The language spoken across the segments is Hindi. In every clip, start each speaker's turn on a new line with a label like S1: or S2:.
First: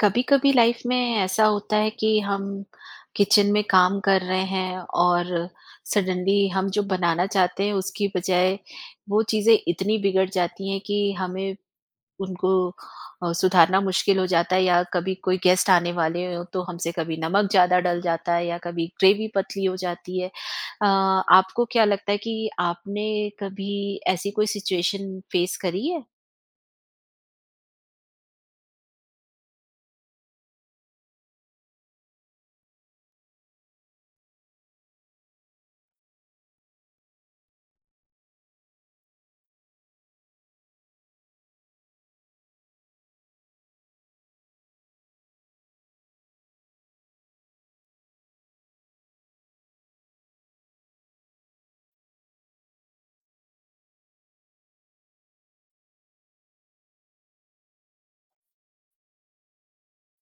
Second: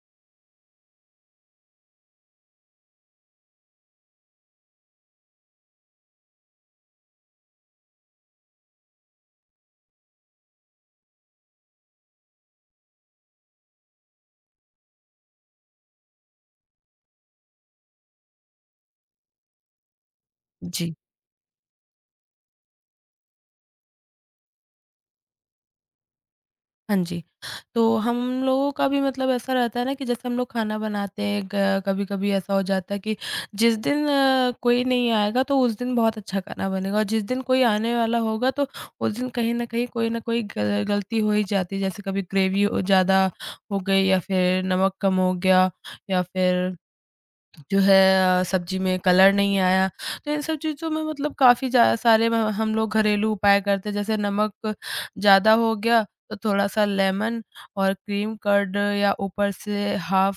S1: कभी कभी लाइफ में ऐसा होता है कि हम किचन में काम कर रहे हैं और सडनली हम जो बनाना चाहते हैं उसकी बजाय वो चीज़ें इतनी बिगड़ जाती हैं कि हमें उनको सुधारना मुश्किल हो जाता है या कभी कोई गेस्ट आने वाले हो तो हमसे कभी नमक ज़्यादा डल जाता है या कभी ग्रेवी पतली हो जाती है।
S2: जी,
S1: आपको क्या लगता है कि आपने कभी ऐसी कोई सिचुएशन फेस करी है?
S2: हाँ जी। तो हम लोगों का भी मतलब ऐसा रहता है ना कि जैसे हम लोग खाना बनाते हैं क कभी-कभी ऐसा हो जाता है कि जिस दिन कोई नहीं आएगा तो उस दिन बहुत अच्छा खाना बनेगा, और जिस दिन कोई आने वाला होगा तो उस दिन कहीं न कहीं कोई न कोई ग गलती हो ही जाती है। जैसे कभी ग्रेवी ज़्यादा हो गई, या फिर नमक कम हो गया, या फिर जो है सब्जी में कलर नहीं आया। तो इन सब चीज़ों में मतलब काफ़ी जा सारे म हम लोग घरेलू उपाय करते हैं। जैसे नमक ज़्यादा हो गया तो थोड़ा-सा लेमन और क्रीम कर्ड या ऊपर से हाफ़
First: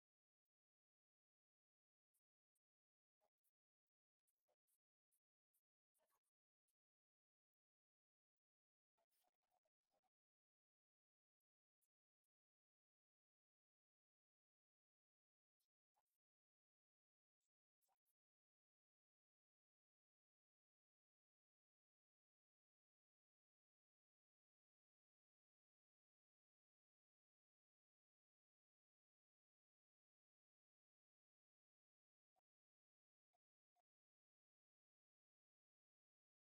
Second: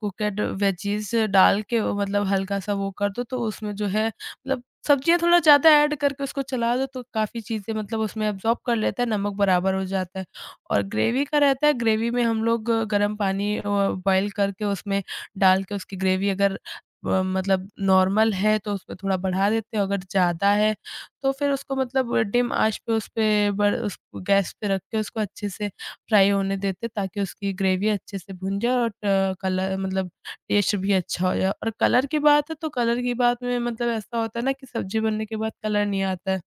S2: कुक्ड वेजीज़ डाल के वो मतलब हल्का-सा वो कर दो, तो उसमें जो है मतलब सब्जियाँ थोड़ा ज़्यादा ऐड करके उसको चला दो तो काफ़ी चीज़ें मतलब उसमें एब्ज़ॉर्ब कर लेता है, नमक बराबर हो जाता है। और ग्रेवी का रहता है, ग्रेवी में हम लोग गर्म पानी बॉयल करके उसमें डाल के उसकी ग्रेवी अगर ब मतलब नॉर्मल है तो उसपे थोड़ा बढ़ा देते हैं, अगर ज़्यादा है तो फिर उसको मतलब डिम आँच पे उसपे ब उस गैस पे रख के उसको अच्छे से फ्राई होने देते हैं, ताकि उसकी ग्रेवी अच्छे से भुन जाए और ट कलर मतलब टेस्ट भी अच्छा हो जाए। और कलर की बात है तो कलर की बात में मतलब ऐसा होता है ना कि सब्ज़ी बनने के बाद कलर नहीं आता है।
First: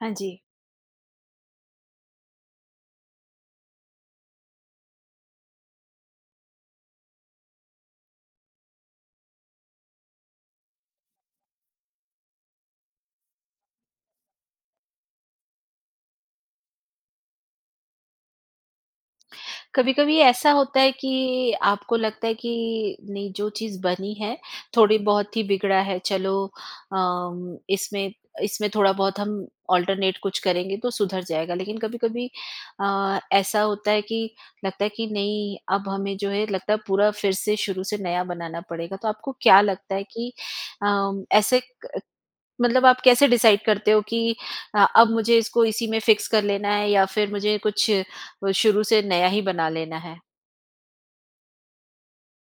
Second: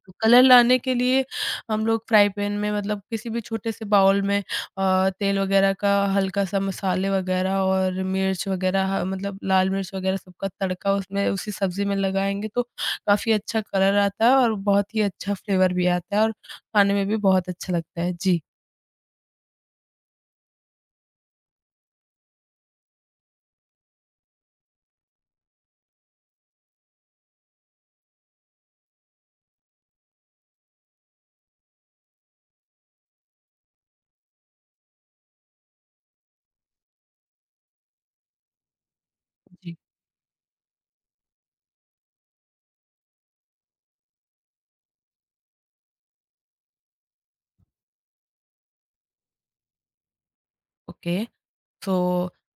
S1: हाँ
S2: तो
S1: जी।
S2: कलर लाने के लिए हम लोग फ्राई पैन में मतलब किसी भी छोटे से बाउल में तेल वगैरह का हल्का-सा मसाले वगैरह और मिर्च वगैरह ह मतलब लाल मिर्च वगैरह सबका तड़का उसमें उसी सब्ज़ी में लगाएँगे तो काफ़ी अच्छा कलर आता है, और बहुत ही अच्छा फ्लेवर भी आता है, और खाने में भी बहुत अच्छा लगता है। जी।
S1: कभी-कभी ऐसा होता है कि आपको लगता है कि नहीं जो चीज़ बनी है, थोड़ी बहुत ही बिगड़ा है, चलो इसमें इसमें थोड़ा बहुत हम ऑल्टरनेट कुछ करेंगे तो सुधर जाएगा। लेकिन कभी-कभी ऐसा होता है कि लगता है कि नहीं, अब हमें जो है लगता है पूरा फिर से शुरू से नया बनाना पड़ेगा। तो आपको क्या
S2: जी,
S1: लगता है कि ऐसे मतलब आप कैसे डिसाइड करते हो कि अब मुझे इसको इसी में फिक्स कर लेना है या फिर मुझे कुछ शुरू से नया ही बना लेना है?
S2: ओके। तो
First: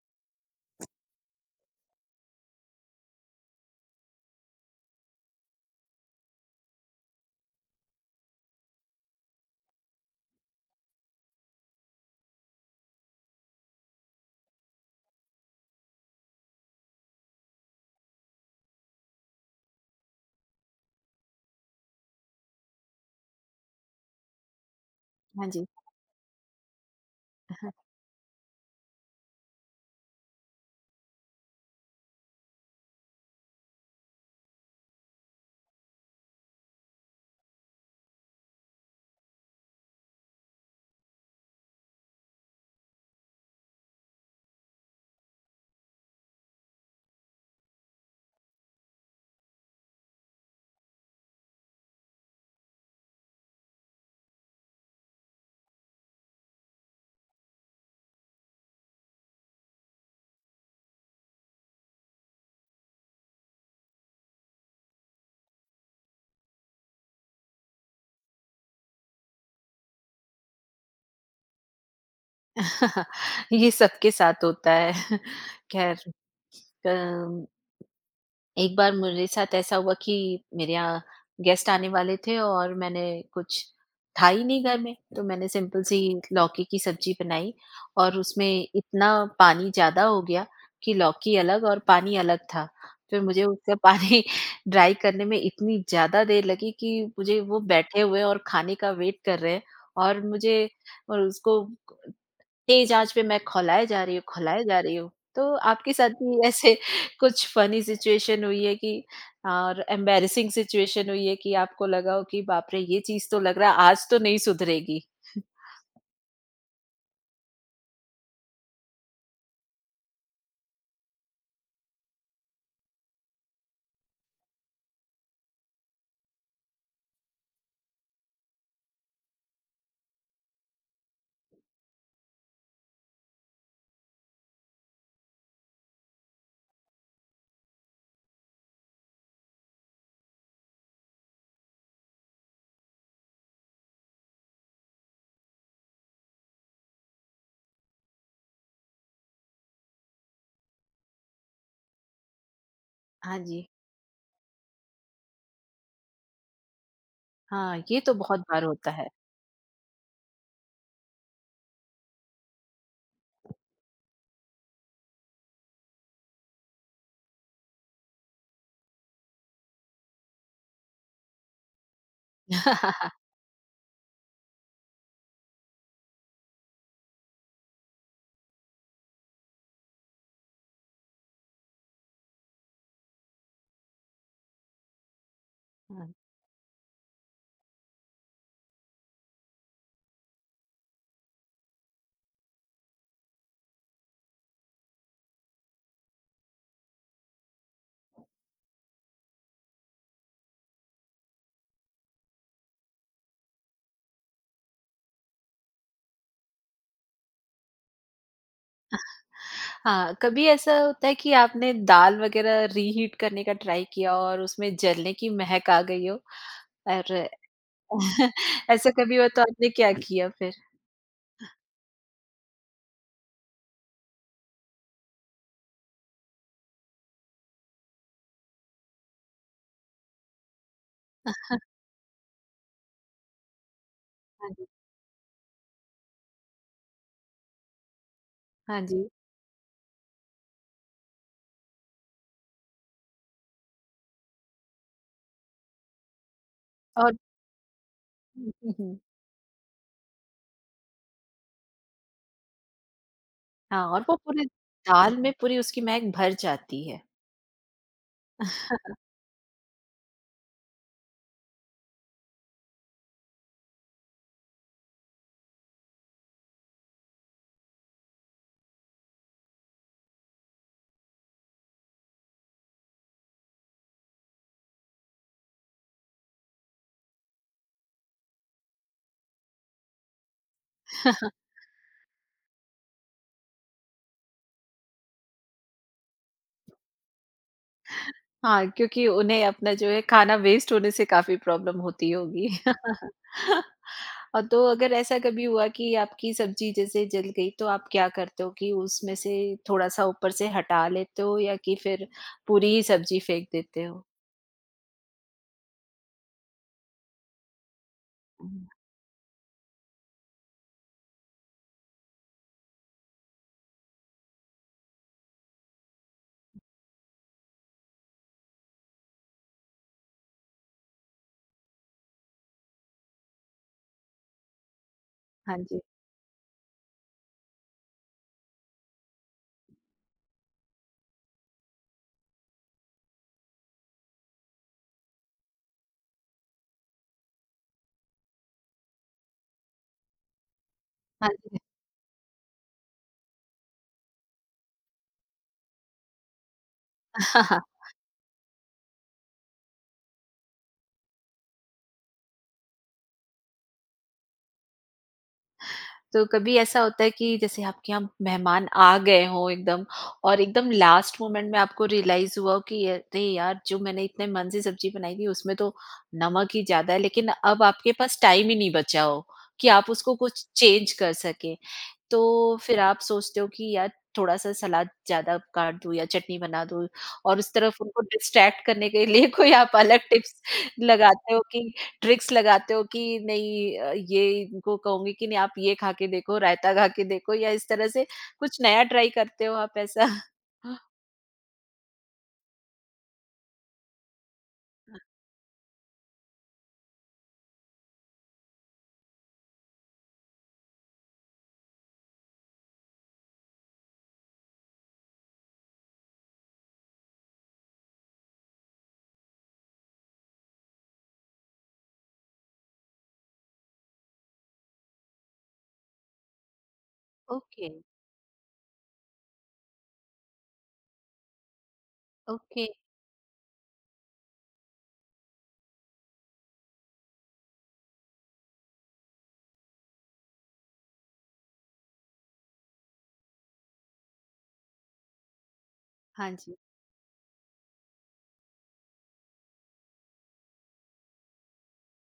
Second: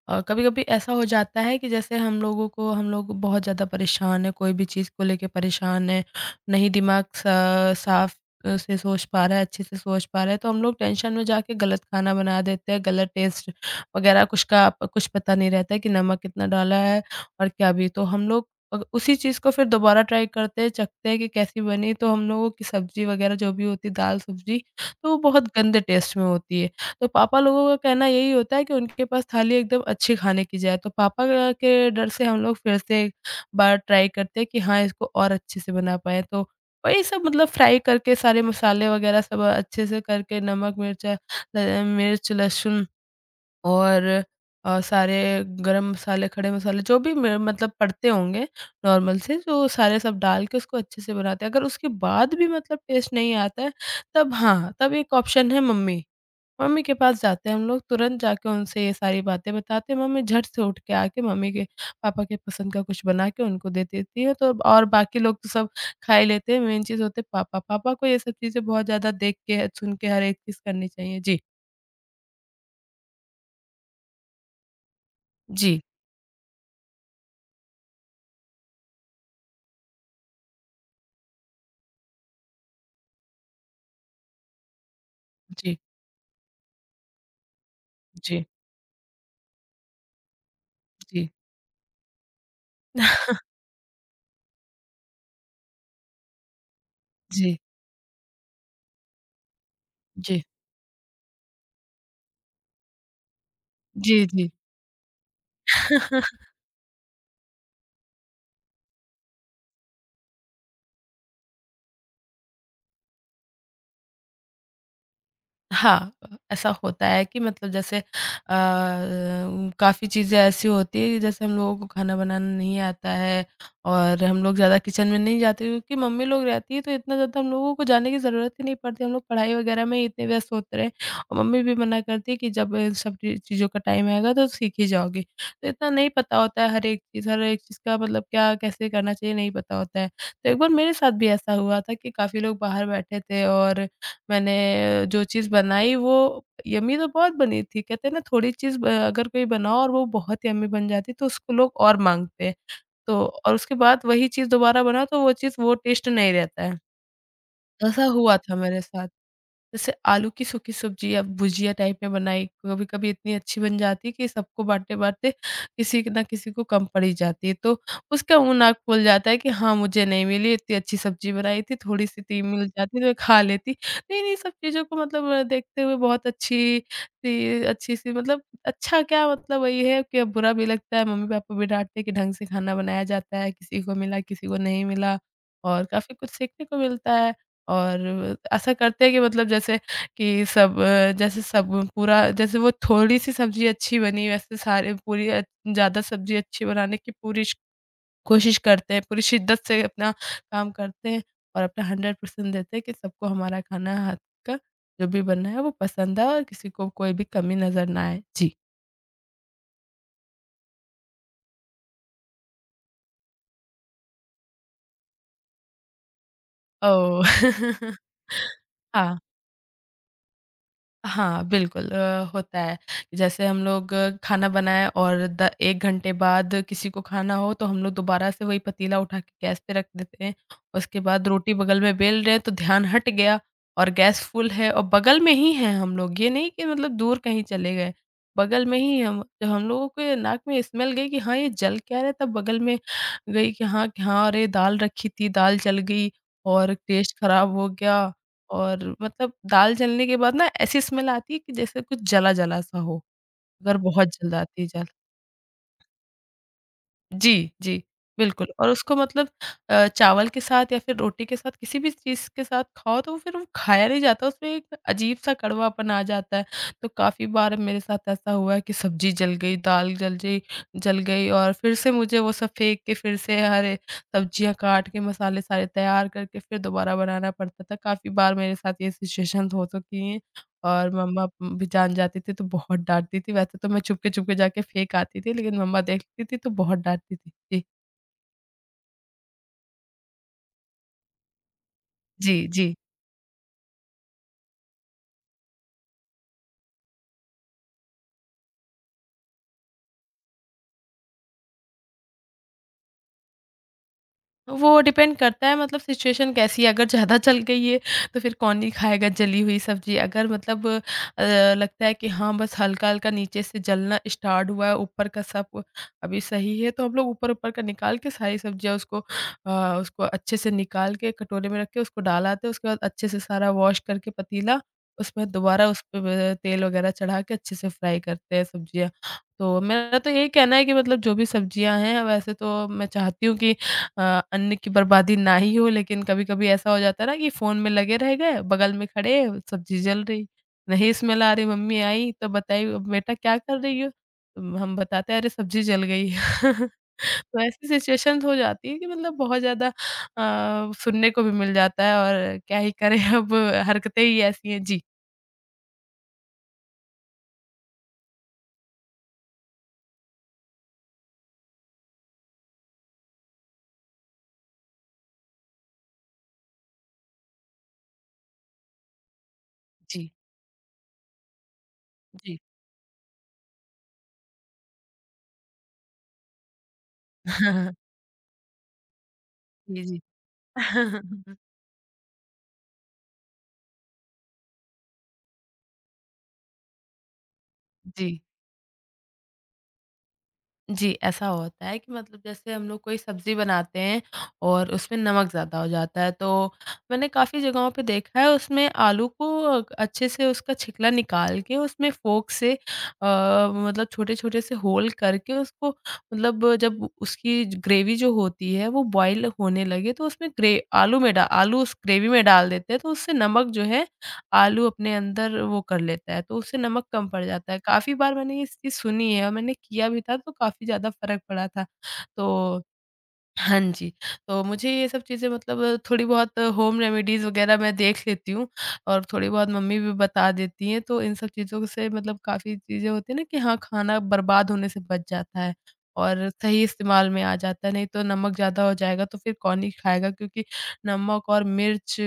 S2: कभी-कभी ऐसा हो जाता है कि जैसे हम लोगों को हम लोग बहुत ज़्यादा परेशान हैं, कोई भी चीज़ को लेके परेशान हैं, नहीं दिमाग सा साफ़ से सोच पा रहा है, अच्छे से सोच पा रहा है, तो हम लोग टेंशन में जाके गलत खाना बना देते हैं, गलत टेस्ट वगैरह कुछ का कुछ पता नहीं रहता है कि नमक कितना डाला है और क्या भी। तो हम लोग अग उसी चीज़ को फिर दोबारा ट्राई करते हैं, चखते हैं कि कैसी बनी, तो हम लोगों की सब्ज़ी वगैरह जो भी होती है, दाल-सब्ज़ी, तो वो बहुत
S1: हाँ जी।
S2: गंदे टेस्ट में होती है। तो पापा लोगों का कहना यही होता है कि उनके पास थाली एकदम अच्छी खाने की जाए, तो पापा के डर से हम लोग फिर से एक बार ट्राई करते हैं कि हाँ, इसको और अच्छे से बना पाएँ। तो वही सब मतलब फ्राई करके सारे मसाले वगैरह सब अच्छे से करके नमक, मिर्च, लहसुन और सारे गरम मसाले, खड़े मसाले जो भी म मतलब पड़ते होंगे नॉर्मल से, तो सारे सब डाल के उसको अच्छे से बनाते हैं। अगर उसके बाद भी मतलब टेस्ट नहीं आता है, तब हाँ, तब एक ऑप्शन है मम्मी। मम्मी के पास जाते हैं हम लोग, तुरंत जाके उनसे ये सारी बातें बताते हैं, मम्मी झट से उठ के आके मम्मी के पापा के पसंद का कुछ बना के उनको दे देती है, तो और बाकी लोग तो सब खा ही लेते हैं, मेन चीज़ होते हैं पापा, पापा को ये सब चीज़ें बहुत ज़्यादा देख के, सुन के हर एक चीज़ करनी चाहिए। जी।
S1: ये सबके साथ होता है।
S2: जी,
S1: ख़ैर अम, एक बार मेरे साथ ऐसा हुआ कि मेरे यहाँ गेस्ट आने वाले थे और मैंने कुछ था ही नहीं घर में, तो मैंने
S2: जी,
S1: सिंपल सी लौकी की सब्ज़ी बनाई और
S2: जी,
S1: उसमें इतना पानी ज़्यादा हो गया कि
S2: जी,
S1: लौकी अलग और पानी अलग था। फिर मुझे उसका पानी ड्राई करने में इतनी ज़्यादा देर लगी कि मुझे, वो
S2: जी,
S1: बैठे हुए और खाने का वेट कर रहे हैं और
S2: जी,
S1: मुझे और उसको तेज आँच पे मैं खौलाए जा रही हूँ,
S2: जी।
S1: खौलाए जा रही हूँ। तो आपके साथ
S2: जी
S1: भी ऐसे कुछ फ़नी सिचुएशन हुई है कि और एम्बैरेसिंग सिचुएशन हुई है कि आपको लगा हो कि बाप रे! ये चीज़ तो लग रहा है आज तो नहीं सुधरेगी।
S2: हाँ, ऐसा होता है कि मतलब जैसे काफ़ी चीज़ें ऐसी होती हैं, जैसे हम लोगों को खाना बनाना नहीं आता है और हम लोग ज़्यादा किचन में नहीं जाते, क्योंकि मम्मी लोग रहती हैं, तो इतना ज़्यादा हम लोगों को जाने की ज़रूरत ही नहीं पड़ती। हम लोग पढ़ाई वगैरह में ही इतने व्यस्त होते रहे, और मम्मी भी मना करती है कि जब इन सब ची चीज़ों का टाइम आएगा तो सीख ही जाओगी। तो इतना नहीं पता होता है हर एक चीज़ का मतलब क्या कैसे करना चाहिए नहीं पता होता है। तो एक बार मेरे साथ भी ऐसा हुआ था कि काफ़ी लोग बाहर बैठे थे, और मैंने जो चीज़ बनाई वो यम्मी तो बहुत बनी थी। कहते हैं ना, थोड़ी चीज़ ब अगर कोई बनाओ और वो बहुत यम्मी बन जाती है तो उसको लोग और माँगते हैं। तो
S1: हाँ
S2: और
S1: जी।
S2: उसके बाद वही चीज़ दोबारा बनाओ तो वो चीज़ वो टेस्ट नहीं रहता है।
S1: हाँ, ये
S2: ऐसा
S1: तो
S2: हुआ
S1: बहुत
S2: था
S1: बार
S2: मेरे
S1: होता है।
S2: साथ। जैसे आलू की सूखी सब्जी या भुजिया टाइप में बनाई, कभी-कभी इतनी अच्छी बन जाती है कि सबको बाँटते-बाँटते किसी ना किसी को कम पड़ ही जाती है। तो उसका मुँह नाक फूल जाता है कि हाँ, मुझे नहीं मिली, इतनी अच्छी सब्जी बनाई थी, थोड़ी-सी थी मिल जाती तो मैं खा लेती। तो इन्हीं सब चीज़ों को मतलब देखते हुए बहुत अच्छी-सी मतलब अच्छा क्या मतलब वही है कि अब बुरा भी लगता है, मम्मी-पापा भी डाँटते हैं कि ढंग से खाना बनाया जाता है, किसी को मिला, किसी को नहीं मिला, और
S1: हाँ।
S2: काफ़ी कुछ सीखने को मिलता है। और ऐसा करते हैं कि मतलब जैसे कि सब जैसे सब पूरा जैसे वो थोड़ी-सी सब्ज़ी अच्छी बनी वैसे सारे पूरी ज़्यादा सब्ज़ी अच्छी बनाने की पूरी श कोशिश करते हैं, पूरी शिद्दत से अपना काम करते हैं, और अपना 100% देते हैं कि सबको हमारा खाना हाथ का जो भी बना है वो पसंद आए और किसी को कोई भी कमी नज़र ना आए। जी।
S1: हाँ, कभी ऐसा होता है कि आपने दाल वग़ैरह रीहीट करने का ट्राई किया और उसमें जलने की महक आ गई हो और
S2: ओह!
S1: ऐसा कभी
S2: हाँ।
S1: हुआ तो आपने क्या किया फिर?
S2: हाँ, बिल्कुल होता है। कि जैसे हम लोग खाना बनाएँ और द 1 घंटे बाद किसी को खाना हो तो हम लोग दोबारा से वही पतीला उठा के गैस पे रख देते हैं। उसके बाद रोटी बगल में बेल रहे हैं तो ध्यान हट गया, और गैस
S1: हाँ
S2: फुल
S1: जी।
S2: है और बगल में ही हैं हम लोग। ये नहीं कि मतलब दूर कहीं चले गए, बगल में
S1: हाँ
S2: ही
S1: जी।
S2: हम, जब हम लोगों के नाक में स्मेल गई कि हाँ, ये जल क्या रहा है? तब बगल में गई कि हाँ, अरे दाल रखी थी, दाल जल गई और
S1: और
S2: टेस्ट खराब हो गया।
S1: हुँ, हुँ,
S2: और
S1: हुँ।
S2: मतलब दाल जलने के बाद ना ऐसी स्मेल आती है कि जैसे कुछ जला-जला सा हो, अगर
S1: हाँ, और
S2: बहुत
S1: वो
S2: जल्द
S1: पूरी
S2: आती है दाल।
S1: दाल में पूरी उसकी महक भर जाती है।
S2: जी, जी, बिल्कुल। और उसको मतलब चावल के साथ या फिर रोटी के साथ किसी भी चीज़ के साथ खाओ तो फिर वो खाया नहीं जाता, उसमें एक अजीब-सा कड़वापन आ जाता है। तो काफ़ी बार मेरे साथ ऐसा हुआ है कि सब्ज़ी जल गई, दाल जल गई, और फिर से मुझे वो सब फेंक के फिर से हरे सब्ज़ियाँ काट के मसाले सारे तैयार करके फिर दोबारा बनाना पड़ता था। काफ़ी बार मेरे साथ ये सिचुएशंस हो चुकी हैं। और मम्मा भी जान जाती थी तो बहुत डाँटती थी, वैसे तो मैं छुपके-छुपके जाके फेंक आती थी, लेकिन मम्मा देखती थी तो बहुत डाँटती थी। जी।
S1: हाँ, क्योंकि उन्हें अपना जो है खाना वेस्ट होने से काफ़ी प्रॉब्लम होती
S2: जी,
S1: होगी।
S2: जी।
S1: और तो अगर ऐसा कभी हुआ कि आपकी सब्ज़ी जैसे जल गई तो आप क्या करते हो कि उसमें से थोड़ा-सा ऊपर से हटा लेते हो या कि फिर पूरी ही सब्ज़ी फेंक देते हो?
S2: तो वो डिपेंड करता है, मतलब सिचुएशन कैसी है, अगर ज़्यादा चल गई है तो फिर कौन
S1: हुँ,
S2: ही खाएगा जली हुई सब्ज़ी। अगर मतलब लगता है कि हाँ, बस हल्का-हल्का नीचे से जलना स्टार्ट हुआ है, ऊपर का सब अभी सही है, तो हम लोग ऊपर-ऊपर का निकाल के सारी सब्ज़ियाँ उसको अच्छे से निकाल के कटोरे में रख के उसको डाल आते हैं। उसके बाद अच्छे से सारा वॉश करके पतीला, उसमें
S1: हाँ
S2: दोबारा
S1: जी।
S2: उस पे व तेल वगैरह चढ़ा के अच्छे से फ्राई करते हैं सब्ज़ियाँ। तो मेरा तो यही कहना है कि मतलब जो भी सब्ज़ियाँ हैं, वैसे तो मैं चाहती हूँ कि अ, अन्न की बर्बादी ना ही हो, लेकिन कभी-कभी ऐसा हो जाता है ना कि फ़ोन में लगे रह गए, बगल में खड़े, सब्ज़ी जल रही। नहीं, स्मेल
S1: हाँ
S2: आ रही,
S1: जी।
S2: मम्मी आई तो बताई, "बेटा क्या कर रही हो?" तो हम बताते हैं, "अरे! सब्ज़ी जल गई।" तो ऐसी सिचुएशंस हो जाती है कि बहुत ज़्यादा सुनने को भी मिल जाता है और क्या ही करें। अब हरकतें ही ऐसी हैं। जी।
S1: तो कभी ऐसा होता है कि जैसे आपके यहाँ मेहमान आ गए हों एकदम और एकदम लास्ट मोमेंट में आपको रियलाइज हुआ हो कि अरे यार, जो मैंने इतने मन से सब्जी बनाई थी उसमें तो नमक ही ज्यादा है, लेकिन अब आपके पास टाइम ही नहीं बचा हो कि आप
S2: जी,
S1: उसको कुछ चेंज कर सके, तो
S2: जी।
S1: फिर आप सोचते हो कि यार थोड़ा सा सलाद ज्यादा काट दूं या चटनी बना दूं और उस तरफ उनको डिस्ट्रैक्ट करने के लिए कोई आप
S2: जी, जी।
S1: अलग टिप्स लगाते हो, ट्रिक्स लगाते हो कि नहीं ये इनको कहूँगी कि नहीं आप ये खा के देखो, रायता खा के देखो, या इस तरह से
S2: जी।
S1: कुछ नया ट्राई करते हो आप ऐसा?
S2: जी, ऐसा होता है कि जैसे हम लोग कोई सब्ज़ी बनाते हैं और उसमें नमक ज़्यादा हो जाता है, तो मैंने काफ़ी जगहों पे देखा है उसमें आलू को अच्छे से उसका छिकला निकाल के उसमें फ़ोर्क से छोटे-छोटे से होल करके उसको जब उसकी ग्रेवी जो होती है वो बॉयल होने लगे तो उसमें ग्रे आलू में डा आलू उस ग्रेवी में डाल देते हैं, तो उससे नमक जो है आलू अपने अंदर वो कर लेता है, तो उससे नमक कम पड़ जाता है।
S1: ओके,
S2: काफ़ी बार मैंने ये चीज़ सुनी है और मैंने किया भी था, तो काफ़ी ज़्यादा फ़र्क पड़ा था। तो
S1: ओके।
S2: हाँ जी, तो मुझे ये सब चीज़ें थोड़ी बहुत होम रेमेडीज़ वग़ैरह मैं देख लेती हूँ और थोड़ी बहुत मम्मी भी बता देती हैं, तो इन सब चीज़ों से काफ़ी चीज़ें होती हैं ना कि हाँ, खाना बर्बाद होने से बच जाता है और
S1: हाँ जी,
S2: सही इस्तेमाल में आ जाता है, नहीं तो नमक ज़्यादा हो जाएगा तो फिर कौन ही खाएगा क्योंकि नमक और मिर्च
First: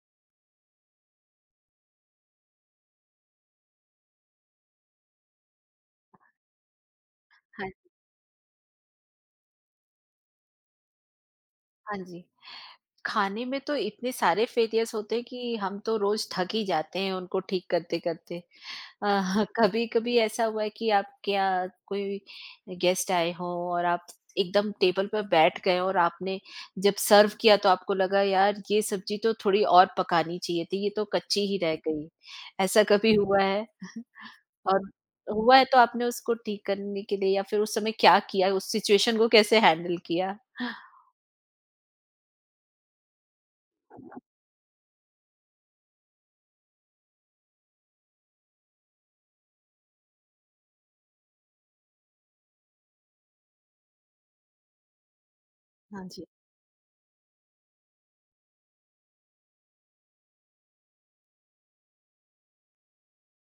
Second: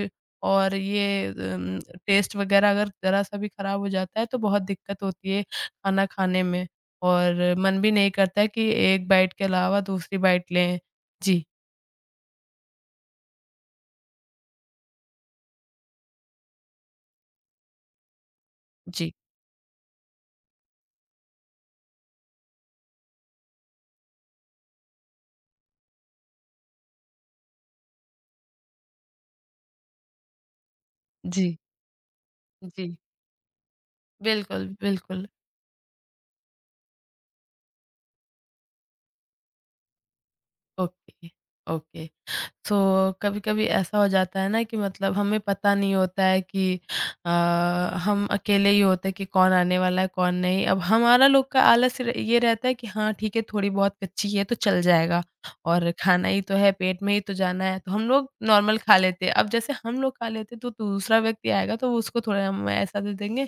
S2: और ये टेस्ट वग़ैरह अगर ज़रा-सा भी खराब हो जाता है, तो बहुत दिक्कत होती है खाना खाने में और
S1: हाँ जी,
S2: मन भी नहीं करता है कि एक बाइट के अलावा दूसरी बाइट लें। जी,
S1: हाँ जी। खाने में तो इतने सारे फेलियर्स होते हैं कि हम तो रोज़ थक ही जाते हैं उनको ठीक करते-करते।
S2: जी,
S1: कभी कभी ऐसा हुआ है कि आप क्या कोई गेस्ट आए हो और आप एकदम टेबल पर बैठ गए और आपने जब सर्व किया तो आपको लगा यार, ये सब्जी तो थोड़ी और पकानी चाहिए थी, ये तो कच्ची ही
S2: जी,
S1: रह गई। ऐसा
S2: जी।
S1: कभी हुआ है?
S2: बिल्कुल,
S1: और
S2: बिल्कुल।
S1: हुआ है तो आपने उसको ठीक करने के लिए या फिर उस समय क्या किया, उस सिचुएशन को कैसे हैंडल किया?
S2: Okay, okay. तो कभी-कभी ऐसा हो जाता है ना कि हमें पता नहीं होता है कि अ, हम अकेले ही होते हैं कि कौन आने वाला है, कौन नहीं। अब हमारा लोग का आलस र ये रहता है कि हाँ, ठीक है, थोड़ी बहुत कच्ची है तो चल जाएगा और
S1: हाँ
S2: खाना ही तो है, पेट में ही तो जाना है, तो हम लोग नॉर्मल खा लेते हैं। अब जैसे हम लोग खा लेते हैं तो दूसरा व्यक्ति आएगा तो वो उसको थोड़ा हम ऐसा दे देंगे।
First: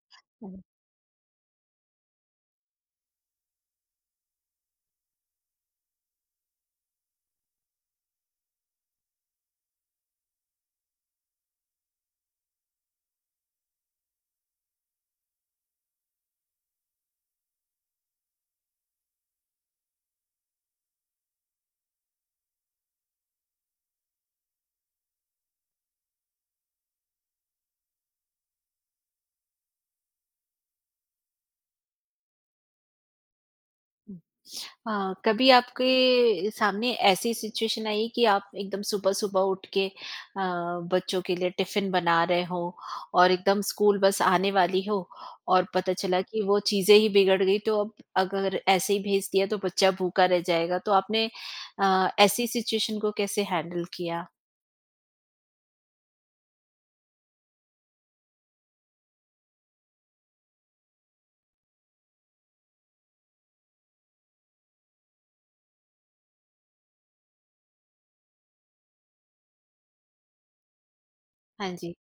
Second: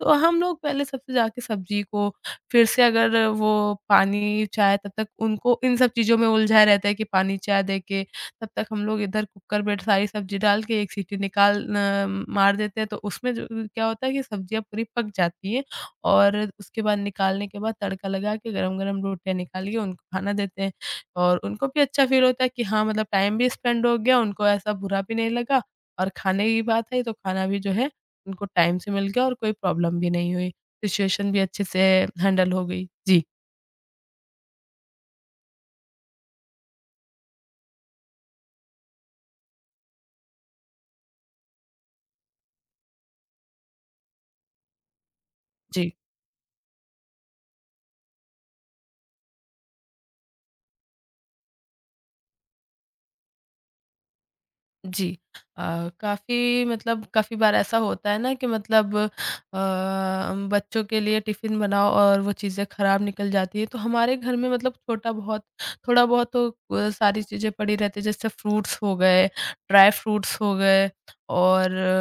S2: तो हम
S1: जी।
S2: लोग पहले सबसे जाके सब्ज़ी को फिर से अगर वो पानी, चाय तब तक उनको इन सब चीज़ों में उलझा रहता है कि पानी, चाय दे के तब तक हम लोग इधर कुकर में सारी सब्ज़ी डाल के एक सीटी निकाल न मार देते हैं तो उसमें जो क्या होता है कि सब्ज़ियाँ पूरी पक जाती हैं और उसके बाद निकालने के बाद तड़का लगा के गरम-गरम रोटियाँ निकाल के उनको खाना देते हैं। और उनको भी अच्छा फ़ील होता है कि हाँ, टाइम भी स्पेंड हो गया, उनको ऐसा बुरा भी नहीं लगा और खाने की बात है तो खाना भी जो है उनको टाइम से मिल गया और कोई प्रॉब्लम भी नहीं हुई। सिचुएशन भी अच्छे से हैंडल हो गई। जी,
S1: हुँ। हाँ, कभी आपके सामने ऐसी सिचुएशन आई कि आप एकदम सुबह-सुबह उठ के बच्चों के लिए टिफ़िन बना रहे हो और एकदम स्कूल बस आने वाली हो और
S2: जी।
S1: पता चला कि वो चीज़ें ही बिगड़ गई, तो अब अगर ऐसे ही भेज दिया तो बच्चा भूखा रह जाएगा। तो आपने ऐसी सिचुएशन को कैसे हैंडल किया?
S2: जी। काफ़ी बार ऐसा होता है ना कि बच्चों के लिए टिफ़िन बनाओ और वो चीज़ें ख़राब निकल जाती हैं। तो हमारे घर में छोटा बहुत थोड़ा बहुत तो सारी चीज़ें पड़ी रहती हैं जैसे फ्रूट्स हो गए, ड्राई फ्रूट्स हो गए
S1: हाँ
S2: और
S1: जी।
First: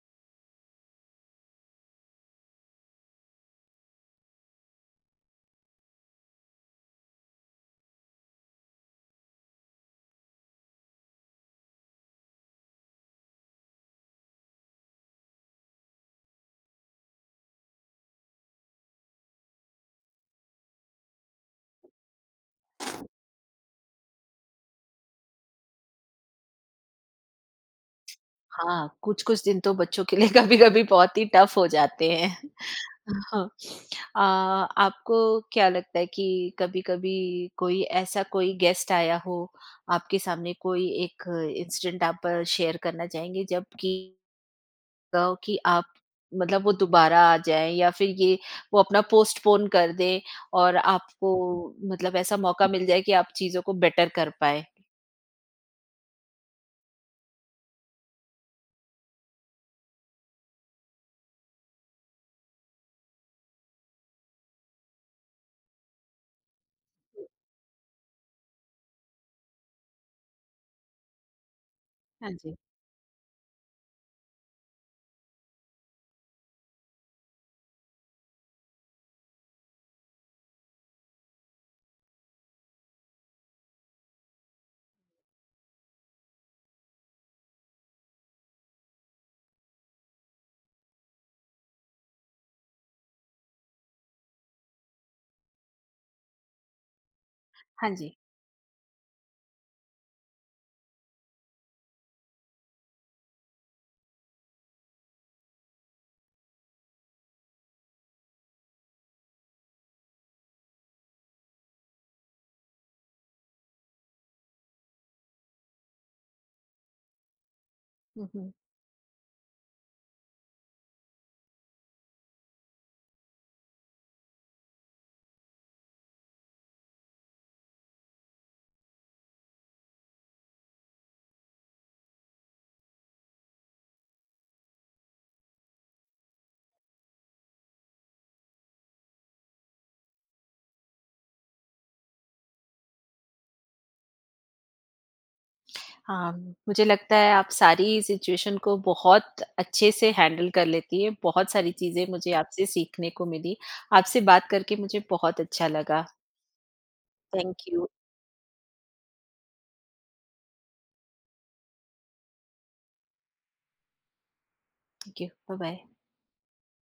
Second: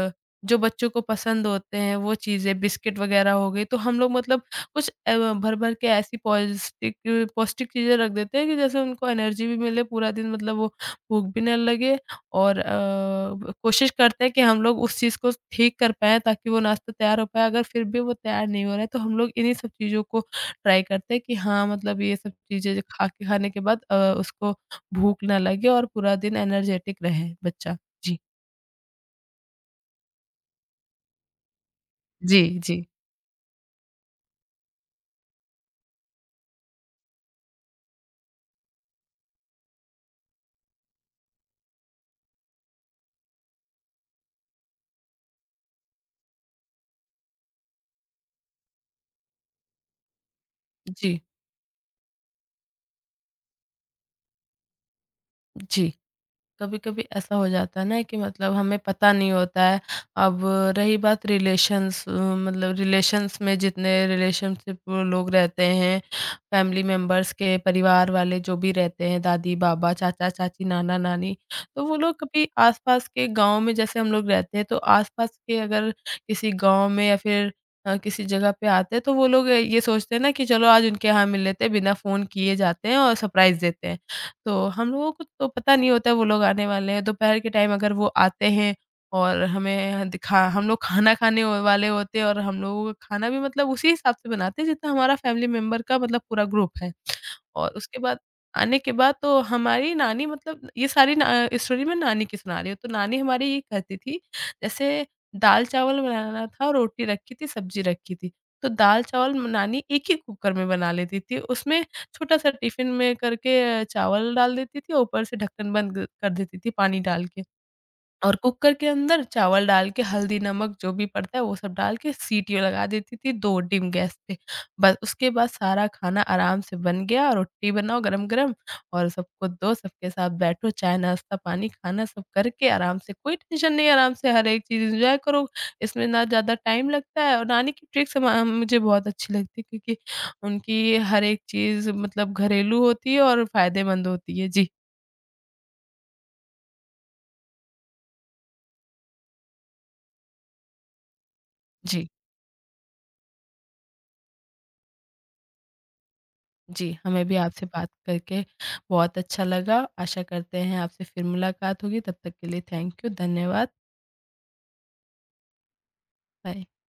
S2: जो बच्चों को पसंद होते हैं वो चीज़ें बिस्किट वग़ैरह हो गई। तो हम लोग कुछ भर-भर के ऐसी पौष्टिक पौष्टिक चीज़ें रख देते हैं कि जैसे उनको एनर्जी भी मिले पूरा दिन वो भूख भी ना लगे और अ, ब कोशिश करते हैं कि हम लोग उस चीज़ को ठीक कर पाएँ ताकि वो नाश्ता तैयार हो पाए, अगर फिर भी वो तैयार नहीं हो रहा है, तो हम लोग इन्हीं सब चीज़ों को ट्राई करते हैं कि हाँ, ये सब चीज़ें जो खा के खाने के बाद उसको भूख ना लगे और पूरा दिन एनर्जेटिक रहे बच्चा। जी।
S1: हाँ, कुछ-कुछ दिन तो बच्चों के लिए कभी-कभी बहुत ही टफ़ हो जाते हैं।
S2: जी, जी।
S1: हाँ, अ, आपको क्या लगता है कि कभी-कभी कोई ऐसा कोई गेस्ट आया हो, आपके सामने कोई एक इंसिडेंट आप शेयर करना चाहेंगे, जब कि कहो कि आप मतलब वो दोबारा आ जाएँ या फिर ये वो अपना पोस्टपोन कर दें और
S2: जी,
S1: आपको मतलब ऐसा मौका मिल जाए कि आप चीज़ों को बेटर कर पाएँ?
S2: जी। कभी-कभी ऐसा हो जाता है ना कि हमें पता नहीं होता है। अब रही बात रिलेशंस अ, मतलब रिलेशंस में जितने रिलेशनशिप लोग रहते हैं, फैमिली मेंबर्स के परिवार वाले जो भी रहते हैं, दादी-बाबा, चाचा-चाची, नाना-नानी, तो वो लोग
S1: हाँ
S2: कभी
S1: जी,
S2: आस-पास के गाँव में जैसे हम लोग रहते हैं, तो आस-पास के अगर किसी गाँव में या फिर किसी जगह पे आते हैं, तो वो लोग ये सोचते हैं ना कि चलो आज उनके यहाँ मिल लेते हैं, बिना फ़ोन किए जाते हैं और सरप्राइज़ देते हैं। तो हम लोगों को तो पता नहीं होता है वो लोग आने वाले हैं, दोपहर के टाइम अगर वो आते हैं और हमें दिखा हम लोग खाना खाने व वाले होते हैं और हम लोगों का खाना भी उसी हिसाब से बनाते हैं जितना हमारा फैमिली मेंबर का पूरा ग्रुप है। और
S1: हाँ
S2: उसके
S1: जी।
S2: बाद आने के बाद तो हमारी नानी ये सारी ना स्टोरी मैं नानी की सुना रही हूँ, तो नानी हमारी ये कहती थी जैसे दाल-चावल बनाना था, रोटी रखी थी, सब्जी रखी थी, तो दाल-चावल नानी एक ही कुकर में बना लेती थी। उसमें छोटा-सा टिफ़िन में करके चावल डाल देती थी और ऊपर से ढक्कन बंद कर देती थी पानी डाल के।
S1: हुँ,
S2: और
S1: हुँ।
S2: कुकर के अंदर चावल डाल के हल्दी, नमक जो भी पड़ता है वो सब डाल के सीटी लगा देती थी 2 डिम गैस पे। बस उसके बाद सारा खाना आराम से बन गया, रोटी बनाओ गरम-गरम और सबको दो, सबके साथ बैठो, चाय, नाश्ता, पानी, खाना सब करके आराम से कोई टेंशन नहीं, आराम से हर एक चीज़ एन्जॉय करो। इसमें ना ज़्यादा टाइम लगता है और नानी की ट्रिक्स म मुझे बहुत अच्छी लगती है क्योंकि उनकी हर एक चीज़ घरेलू होती है और फ़ायदेमंद होती है। जी,
S1: हाँ, मुझे लगता है आप सारी सिचुएशन को बहुत अच्छे से हैंडल कर लेती हैं। बहुत सारी चीज़ें
S2: जी।
S1: मुझे आपसे सीखने को मिली। आपसे बात करके मुझे बहुत अच्छा लगा।
S2: जी, हमें भी आपसे
S1: थैंक यू।
S2: बात करके बहुत अच्छा लगा। आशा करते हैं आपसे फिर मुलाकात होगी। तब तक के लिए थैंक यू, धन्यवाद,
S1: थैंक यू। बाय-बाय।
S2: बाय।